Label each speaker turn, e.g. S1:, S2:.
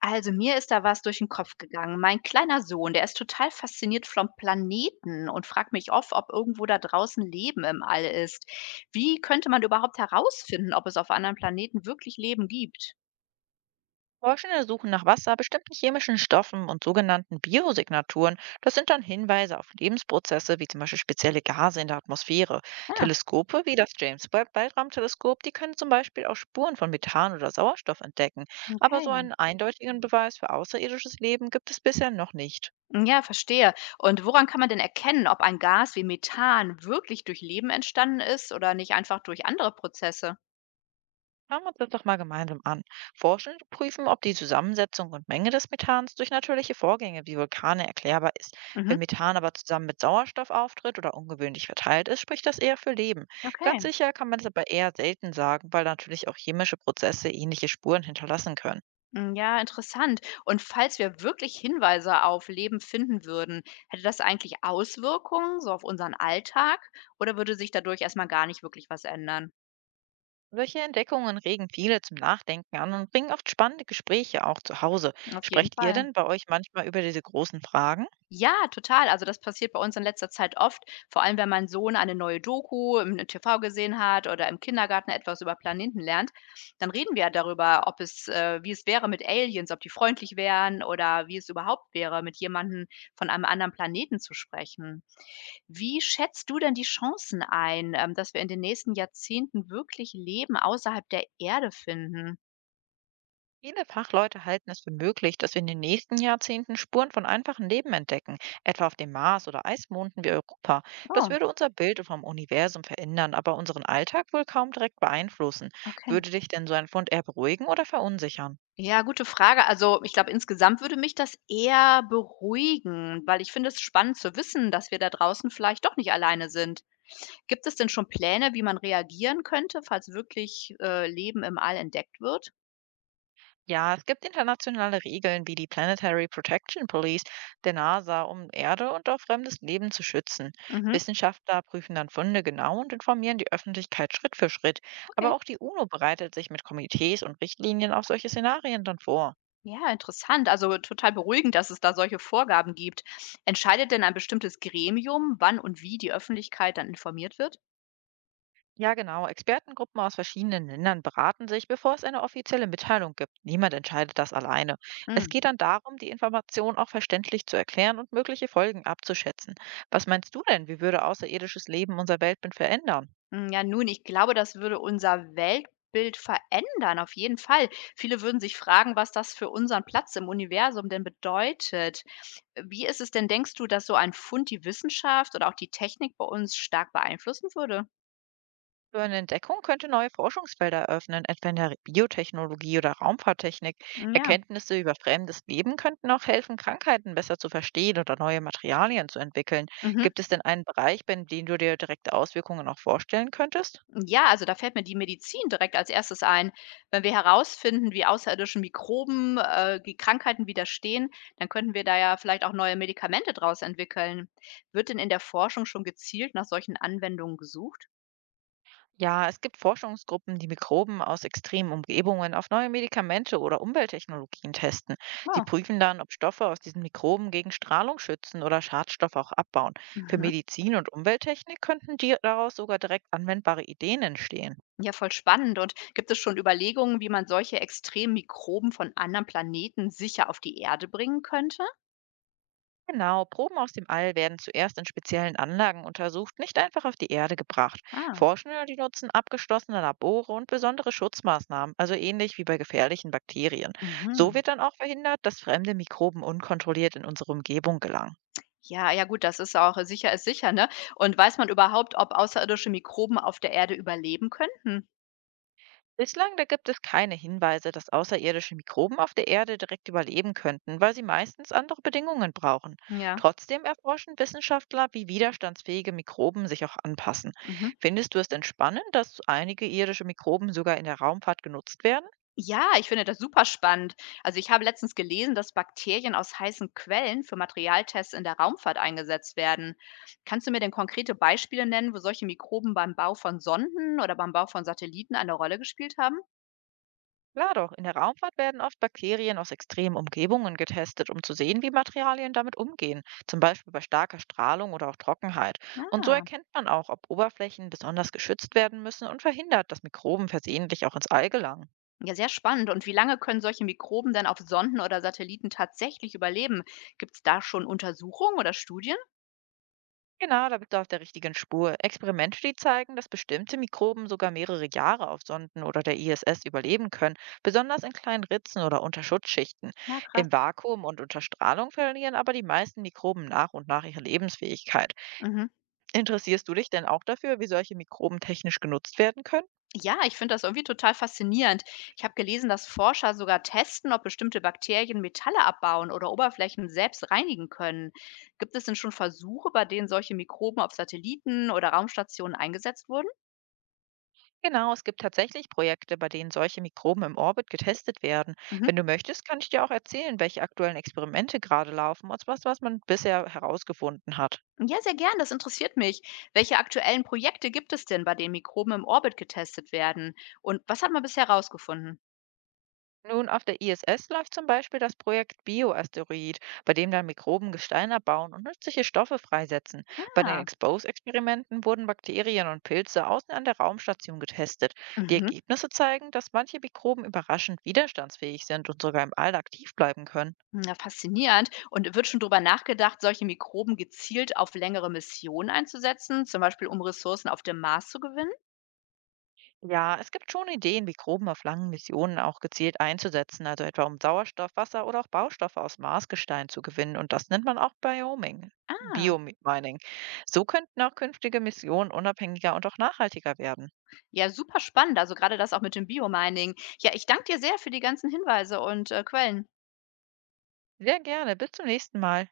S1: Also mir ist da was durch den Kopf gegangen. Mein kleiner Sohn, der ist total fasziniert vom Planeten und fragt mich oft, ob irgendwo da draußen Leben im All ist. Wie könnte man überhaupt herausfinden, ob es auf anderen Planeten wirklich Leben gibt?
S2: Forschende suchen nach Wasser, bestimmten chemischen Stoffen und sogenannten Biosignaturen. Das sind dann Hinweise auf Lebensprozesse, wie zum Beispiel spezielle Gase in der Atmosphäre.
S1: Ah,
S2: Teleskope wie das James Webb Weltraumteleskop, die können zum Beispiel auch Spuren von Methan oder Sauerstoff entdecken. Aber so
S1: okay.
S2: einen eindeutigen Beweis für außerirdisches Leben gibt es bisher noch nicht.
S1: Hm, ja, verstehe. Und woran kann man denn erkennen, ob ein Gas wie Methan wirklich durch Leben entstanden ist oder nicht einfach durch andere Prozesse?
S2: Schauen wir uns das doch mal gemeinsam an. Forschende prüfen, ob die Zusammensetzung und Menge des Methans durch natürliche Vorgänge wie Vulkane erklärbar ist.
S1: Mhm.
S2: Wenn Methan aber zusammen mit Sauerstoff auftritt oder ungewöhnlich verteilt ist, spricht das eher für Leben.
S1: Okay.
S2: Ganz sicher kann man es aber eher selten sagen, weil natürlich auch chemische Prozesse ähnliche Spuren hinterlassen können.
S1: Hm, ja, interessant. Und falls wir wirklich Hinweise auf Leben finden würden, hätte das eigentlich Auswirkungen so auf unseren Alltag oder würde sich dadurch erstmal gar nicht wirklich was ändern?
S2: Solche Entdeckungen regen viele zum Nachdenken an und bringen oft spannende Gespräche auch zu Hause.
S1: Auf jeden
S2: Sprecht ihr
S1: Fall.
S2: denn bei euch manchmal über diese großen Fragen?
S1: Ja, total. Also, das passiert bei uns in letzter Zeit oft, vor allem wenn mein Sohn eine neue Doku im TV gesehen hat oder im Kindergarten etwas über Planeten lernt, dann reden wir darüber, ob es wie es wäre mit Aliens, ob die freundlich wären oder wie es überhaupt wäre, mit jemandem von einem anderen Planeten zu sprechen. Wie schätzt du denn die Chancen ein, dass wir in den nächsten Jahrzehnten wirklich Leben außerhalb der Erde finden?
S2: Viele Fachleute halten es für möglich, dass wir in den nächsten Jahrzehnten Spuren von einfachen Leben entdecken, etwa auf dem Mars oder Eismonden wie Europa. Das
S1: Oh,
S2: würde unser Bild vom Universum verändern, aber unseren Alltag wohl kaum direkt beeinflussen.
S1: okay.
S2: Würde dich denn so ein Fund eher beruhigen oder verunsichern?
S1: Ja, gute Frage. Also, ich glaube, insgesamt würde mich das eher beruhigen, weil ich finde es spannend zu wissen, dass wir da draußen vielleicht doch nicht alleine sind. Gibt es denn schon Pläne, wie man reagieren könnte, falls wirklich Leben im All entdeckt wird?
S2: Ja, es gibt internationale Regeln wie die Planetary Protection Police der NASA, um Erde und auch fremdes Leben zu schützen.
S1: Mhm,
S2: Wissenschaftler prüfen dann Funde genau und informieren die Öffentlichkeit Schritt für Schritt. Aber
S1: okay.
S2: auch die UNO bereitet sich mit Komitees und Richtlinien auf solche Szenarien dann vor.
S1: Ja, interessant. Also total beruhigend, dass es da solche Vorgaben gibt. Entscheidet denn ein bestimmtes Gremium, wann und wie die Öffentlichkeit dann informiert wird?
S2: Ja, genau. Expertengruppen aus verschiedenen Ländern beraten sich, bevor es eine offizielle Mitteilung gibt. Niemand entscheidet das alleine. Es
S1: Hm.
S2: geht dann darum, die Information auch verständlich zu erklären und mögliche Folgen abzuschätzen. Was meinst du denn, wie würde außerirdisches Leben unser Weltbild verändern?
S1: Hm, ja, nun, ich glaube, das würde unser Weltbild verändern, auf jeden Fall. Viele würden sich fragen, was das für unseren Platz im Universum denn bedeutet. Wie ist es denn, denkst du, dass so ein Fund die Wissenschaft oder auch die Technik bei uns stark beeinflussen würde?
S2: Für eine Entdeckung könnte neue Forschungsfelder eröffnen, etwa in der Biotechnologie oder Raumfahrttechnik.
S1: Hm, ja.
S2: Erkenntnisse über fremdes Leben könnten auch helfen, Krankheiten besser zu verstehen oder neue Materialien zu entwickeln.
S1: Mhm.
S2: Gibt es denn einen Bereich, bei dem du dir direkte Auswirkungen auch vorstellen könntest?
S1: Ja, also da fällt mir die Medizin direkt als Erstes ein. Wenn wir herausfinden, wie außerirdischen Mikroben die Krankheiten widerstehen, dann könnten wir da ja vielleicht auch neue Medikamente draus entwickeln. Wird denn in der Forschung schon gezielt nach solchen Anwendungen gesucht?
S2: Ja, es gibt Forschungsgruppen, die Mikroben aus extremen Umgebungen auf neue Medikamente oder Umwelttechnologien testen. Sie
S1: Wow.
S2: prüfen dann, ob Stoffe aus diesen Mikroben gegen Strahlung schützen oder Schadstoffe auch abbauen. Für
S1: Mhm.
S2: Medizin und Umwelttechnik könnten die daraus sogar direkt anwendbare Ideen entstehen.
S1: Ja, voll spannend. Und gibt es schon Überlegungen, wie man solche extremen Mikroben von anderen Planeten sicher auf die Erde bringen könnte?
S2: Genau, Proben aus dem All werden zuerst in speziellen Anlagen untersucht, nicht einfach auf die Erde gebracht.
S1: Ah,
S2: Forschende, die nutzen abgeschlossene Labore und besondere Schutzmaßnahmen, also ähnlich wie bei gefährlichen Bakterien. So
S1: mhm.
S2: wird dann auch verhindert, dass fremde Mikroben unkontrolliert in unsere Umgebung gelangen.
S1: Ja, ja gut, das ist auch sicher ist sicher, ne? Und weiß man überhaupt, ob außerirdische Mikroben auf der Erde überleben könnten?
S2: Bislang, da gibt es keine Hinweise, dass außerirdische Mikroben auf der Erde direkt überleben könnten, weil sie meistens andere Bedingungen brauchen.
S1: Hm, ja.
S2: Trotzdem erforschen Wissenschaftler, wie widerstandsfähige Mikroben sich auch anpassen.
S1: Mhm.
S2: Findest du es denn spannend, dass einige irdische Mikroben sogar in der Raumfahrt genutzt werden?
S1: Ja, ich finde das super spannend. Also ich habe letztens gelesen, dass Bakterien aus heißen Quellen für Materialtests in der Raumfahrt eingesetzt werden. Kannst du mir denn konkrete Beispiele nennen, wo solche Mikroben beim Bau von Sonden oder beim Bau von Satelliten eine Rolle gespielt haben?
S2: Klar doch, in der Raumfahrt werden oft Bakterien aus extremen Umgebungen getestet, um zu sehen, wie Materialien damit umgehen, zum Beispiel bei starker Strahlung oder auch Trockenheit. Und so
S1: Ah,
S2: erkennt man auch, ob Oberflächen besonders geschützt werden müssen, und verhindert, dass Mikroben versehentlich auch ins All gelangen.
S1: ja, sehr spannend. Und wie lange können solche Mikroben denn auf Sonden oder Satelliten tatsächlich überleben? Gibt es da schon Untersuchungen oder Studien?
S2: Genau, da bist du auf der richtigen Spur. Experimente, die zeigen, dass bestimmte Mikroben sogar mehrere Jahre auf Sonden oder der ISS überleben können, besonders in kleinen Ritzen oder unter Schutzschichten.
S1: Na, krass.
S2: Im Vakuum und unter Strahlung verlieren aber die meisten Mikroben nach und nach ihre Lebensfähigkeit.
S1: Mhm.
S2: Interessierst du dich denn auch dafür, wie solche Mikroben technisch genutzt werden können?
S1: Ja, ich finde das irgendwie total faszinierend. Ich habe gelesen, dass Forscher sogar testen, ob bestimmte Bakterien Metalle abbauen oder Oberflächen selbst reinigen können. Gibt es denn schon Versuche, bei denen solche Mikroben auf Satelliten oder Raumstationen eingesetzt wurden?
S2: Genau, es gibt tatsächlich Projekte, bei denen solche Mikroben im Orbit getestet werden.
S1: Mhm.
S2: Wenn du möchtest, kann ich dir auch erzählen, welche aktuellen Experimente gerade laufen und was man bisher herausgefunden hat.
S1: Ja, sehr gern, das interessiert mich. Welche aktuellen Projekte gibt es denn, bei denen Mikroben im Orbit getestet werden? Und was hat man bisher herausgefunden?
S2: Nun, auf der ISS läuft zum Beispiel das Projekt Bioasteroid, bei dem dann Mikroben Gestein abbauen und nützliche Stoffe freisetzen. Bei den
S1: Ah,
S2: Expose-Experimenten wurden Bakterien und Pilze außen an der Raumstation getestet. Die
S1: mhm.
S2: Ergebnisse zeigen, dass manche Mikroben überraschend widerstandsfähig sind und sogar im All aktiv bleiben können.
S1: Hm, ja, faszinierend. Und wird schon drüber nachgedacht, solche Mikroben gezielt auf längere Missionen einzusetzen, zum Beispiel um Ressourcen auf dem Mars zu gewinnen?
S2: Ja, es gibt schon Ideen, wie Proben auf langen Missionen auch gezielt einzusetzen, also etwa um Sauerstoff, Wasser oder auch Baustoffe aus Marsgestein zu gewinnen. Und das nennt man auch Bioming,
S1: Ah,
S2: Biomining. So könnten auch künftige Missionen unabhängiger und auch nachhaltiger werden.
S1: ja, super spannend. Also gerade das auch mit dem Biomining. Ja, ich danke dir sehr für die ganzen Hinweise und Quellen.
S2: Sehr gerne. Bis zum nächsten Mal.